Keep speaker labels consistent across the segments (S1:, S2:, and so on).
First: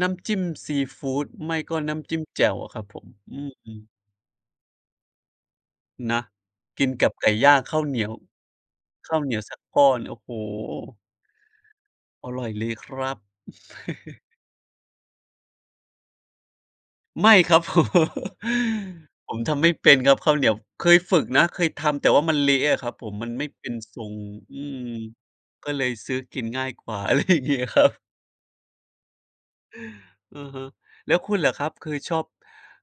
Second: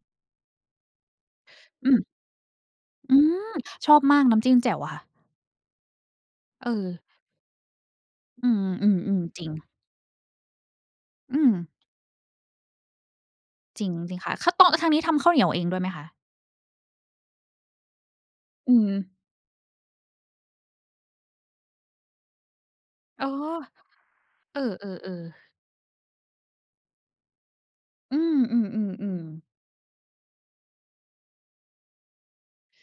S1: น้ำจิ้มซีฟูด ไม่ก็
S2: อื
S1: น้
S2: ม
S1: ำจิ้มแจ่วอะครับผม
S2: อื
S1: อื
S2: ม
S1: ม
S2: ชอบมากน้ำจิ้มแจ่วอะค่ะ
S1: นะ
S2: เ
S1: กิน
S2: ออ
S1: กับไก่ย่างข้าวเหนียว
S2: อื
S1: ข้า
S2: ม
S1: วเหน
S2: ๆ
S1: ี
S2: ๆ
S1: ย
S2: จร
S1: ว
S2: ิง
S1: สักก้อน โอ้โฮ
S2: อืม
S1: อร่อยเลยครับ
S2: จริง จริงค่ะ ข้าวต้อง ทางนี้ทำข้าวเหนียวเองด้วยไหมคะ?
S1: ไม่ครับ ผม
S2: อืม
S1: ผมทำไม่เป็นครับข้าวเหนียว เคยฝึกนะ เคยทำ แต่ว่ามันเละอะครับผม
S2: อ๋
S1: ม
S2: อ
S1: ันไม่เป็นทรง อ
S2: เอ
S1: ืม
S2: อ ๆ ๆ
S1: ก็เลยซื้อกินง่ายกว่า อะไรอย่างงี้ครับ
S2: อือ ๆ ๆ ๆ
S1: อะฮะ แล้วคุณล่ะครับ คือชอบ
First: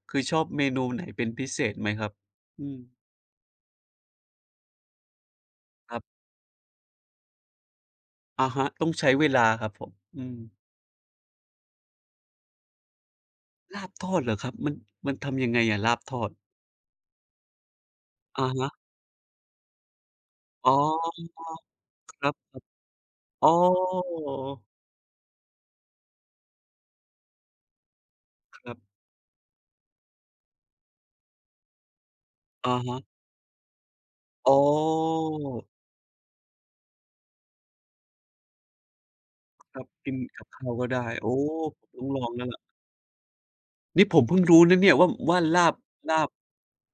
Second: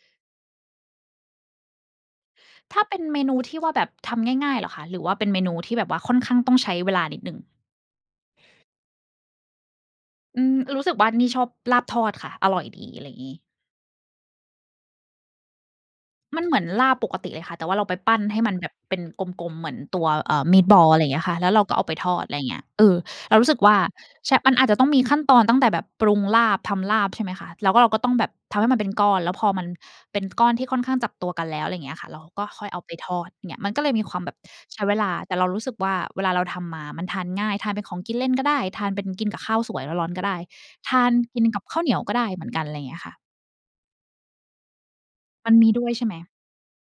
S1: คือชอบเมนูไหนเป็นพิเศษไหมครับ? อื
S2: ถ
S1: อ
S2: ้าเป็นเมนูที่ว่าแบบทำง่าย ๆ เหรอคะ หรือว่าเป็นเมนูที่แบบ
S1: ค
S2: ว่
S1: รั
S2: า
S1: บ
S2: ค่อนข้างต้องใช้เวลานิดหนึ่ง?
S1: อะฮะ ต้องใช้เวลาครับผม อื
S2: อื
S1: ม
S2: ม รู้สึกว่านี่ชอบลาบทอดค่ะ อร่อยดี อะไรงี้
S1: ลาบทอดเหรอครับ? มัน มันทำยังไงอะลาบทอด?
S2: มันเหมือนลาบปกติเลยค่ะ แต่ว่าเราไปปั้นให้
S1: อะ
S2: มัน
S1: ฮ
S2: แบ
S1: ะ
S2: บเป็นกลม ๆ เหมือนตัว เอ่อ
S1: อ
S2: meat
S1: ๋อ
S2: ball อะไรเงี้ยค่ะ แล้วเราก็เอาไปท
S1: ค
S2: อด
S1: รับ
S2: ไรเ
S1: ผ
S2: งี้ย เออ
S1: ม
S2: เรา
S1: อ
S2: รู
S1: ๋อ
S2: ้สึกว่า ใช่ มันอาจจะต้องมีขั้นตอนตั้งแต่แบบปรุงลาบ ทำลาบ ใช่ไหมคะ แล้วเราก็ต้องแบบทำ
S1: ค
S2: ให้
S1: รั
S2: มัน
S1: บ
S2: เป็นก้อน แล้วพอมันเป็นก้อนที่ค่อนข้างจับตัวกันแล้ว ไรเงี้ยค่ะ เราก็ค่
S1: อ
S2: อย
S1: ะ
S2: เอาไป
S1: ฮะ
S2: ทอด เงี้ย มันก็เลยมีความแบบ
S1: อ๋
S2: ใช้เวลา แต่เรารู
S1: อ
S2: ้สึกว่าเวลาเราทำมามันทานง่าย ทานเป็นของกินเล่นก็ได้ ทานเป็นกินกับข้าวส
S1: ค
S2: ว
S1: ร
S2: ย
S1: ับ
S2: ร้อ
S1: ก
S2: น
S1: ิ
S2: ๆ
S1: น
S2: ก็ได้
S1: กับข้าวก็
S2: ท
S1: ได้
S2: าน
S1: โอ้
S2: กิน
S1: โฮ
S2: กับข้าวเหนี
S1: ต
S2: ยว
S1: ้อง
S2: ก็
S1: ล
S2: ได
S1: อ
S2: ้
S1: ง
S2: เ
S1: แล
S2: หม
S1: ้
S2: ื
S1: ว
S2: อน
S1: ล
S2: ก
S1: ่ะ
S2: ัน ไรเงี้ยค่ะ
S1: นี่ผมเพิ่งรู้นะเนี่ยว่า ว่า
S2: มัน
S1: ล
S2: ม
S1: า
S2: ี
S1: บ
S2: ด้วยใช่ไห
S1: ล
S2: ม?
S1: าบ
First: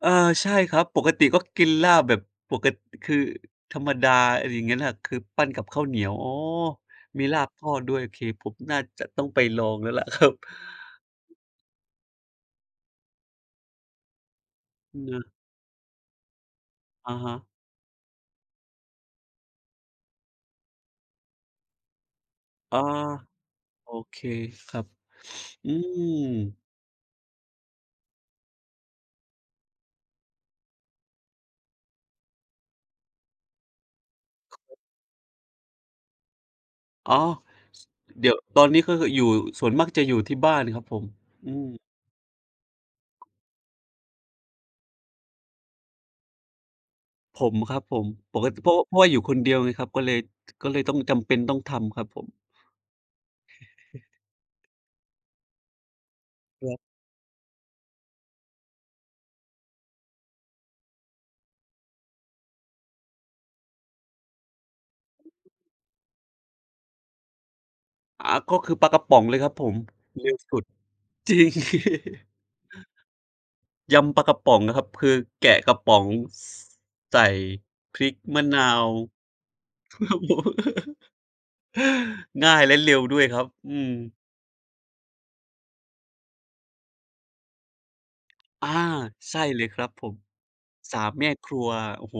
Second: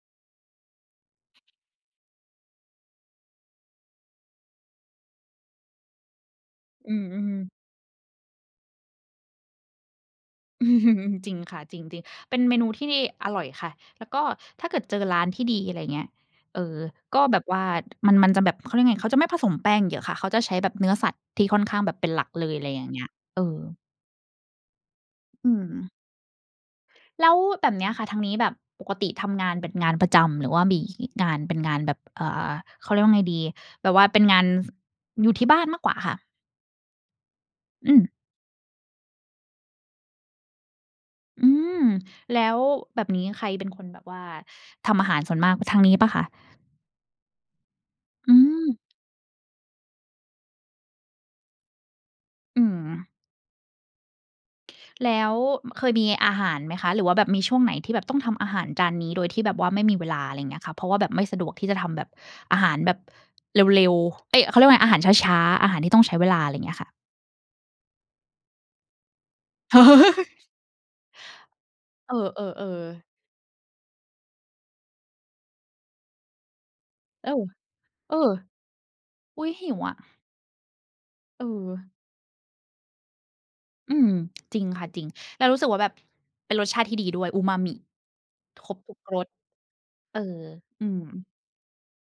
S1: เออ ใช่ครับ ปกติก็กินลาบแบบ ปก คือธรรมดา อะไรเงี้ยแหละ คือปั้นกับข้าวเหนียว อ้อ
S2: อื
S1: มี
S2: อ
S1: ลา
S2: ๆ
S1: บทอดด้วย เค ผมน่าจะต้องไปลองแล้วล่ะครับ
S2: จริงค่ะ จริง ๆ เป็นเมนูที่อร่อยค่ะ แล้วก็ถ้าเกิดเจอ
S1: น
S2: ร้าน
S1: ะ
S2: ที่ดี อะไรเงี้ย เออ
S1: อะ
S2: ก็
S1: ฮ
S2: แบ
S1: ะ
S2: บว่ามัน มันจะแบบ เขาเรียกไง เขาจะไม่ผสมแป้งเยอะค่ะ เขาจะใช้แบบเนื้อสัตว์ที่ค่อนข้างแบบเป็นหลักเลย ไร
S1: อา
S2: อย่างเงี้ย เออ
S1: โอเคครับ
S2: อื
S1: อื
S2: ม
S1: ม
S2: แล้วแบบเนี้ยค่ะ ทางนี้แบบปกติทำงานเป็นงานประจำ หรือว่ามีงานเป็นงานแบบ อ่า เขาเรียกว่าไงดี แบบว่าเป็นงาน
S1: ค ครับ
S2: อยู่ที่บ้านมากกว่าคะ?
S1: อ๋อ ส
S2: อือ
S1: เดี๋ยว ตอนนี้ก็คืออยู่ ส่วนมากจะอยู่ที่บ้านครับผม
S2: อื
S1: อื
S2: ม
S1: ม
S2: แล้วแบบนี้ใครเป็นคนแบบว่าทำอาหารส่วนมาก ทางนี้เปล่าคะ?
S1: ผม ครับผม
S2: อื
S1: ปกติ เพรา
S2: ม
S1: ะว่า เพราะว่าอยู่คนเดียวไงครับ ก็เลย ก็เลยต้องจำเป็นต้องทำครับผม
S2: อืม แล้วเคยมีอาหาร
S1: ค
S2: ไห
S1: ร
S2: ม
S1: ับ
S2: คะ? หรือว่าแบบมีช่วงไหนที่แบบต้องทำอาหารจานนี้ โดยที่แบบว่าไม่มีเวลา ไรเงี้ยค่ะ เพราะว่าแบบไม่สะดวกที่จะทำแบบอาหารแบบเร็ว ๆ เอ๊ย เขาเรียกว่าไง อาหารช้า ๆ อาหารที่ต้องใช้เวลา ไรเงี้ยค่ะ
S1: อ่า ก็คือปลากระป๋องเลยครับผม เร็วสุด จริง
S2: เออ ๆ ๆ
S1: ยำปลากระป๋องอะครับ คือแกะกระป๋อง ส ใส่
S2: อ้าว
S1: พริ
S2: เ
S1: ก
S2: ออ
S1: มะนาว
S2: อุ๊ย หิวอ
S1: ค
S2: ะ
S1: รับผม
S2: เออ
S1: ง่ายและเร็วด้วยครับ อืม
S2: อืม จริงค่ะ จริง แล้วรู้สึกว่าแบบ เป็นรสชาติที่ดีด้วย อูมามิ
S1: อ
S2: ค
S1: า
S2: รบทุกรส
S1: ใช่เลยครับผ
S2: เอ
S1: ม
S2: อ อื
S1: ส
S2: ม
S1: ามแม่ครัว โอ้โฮ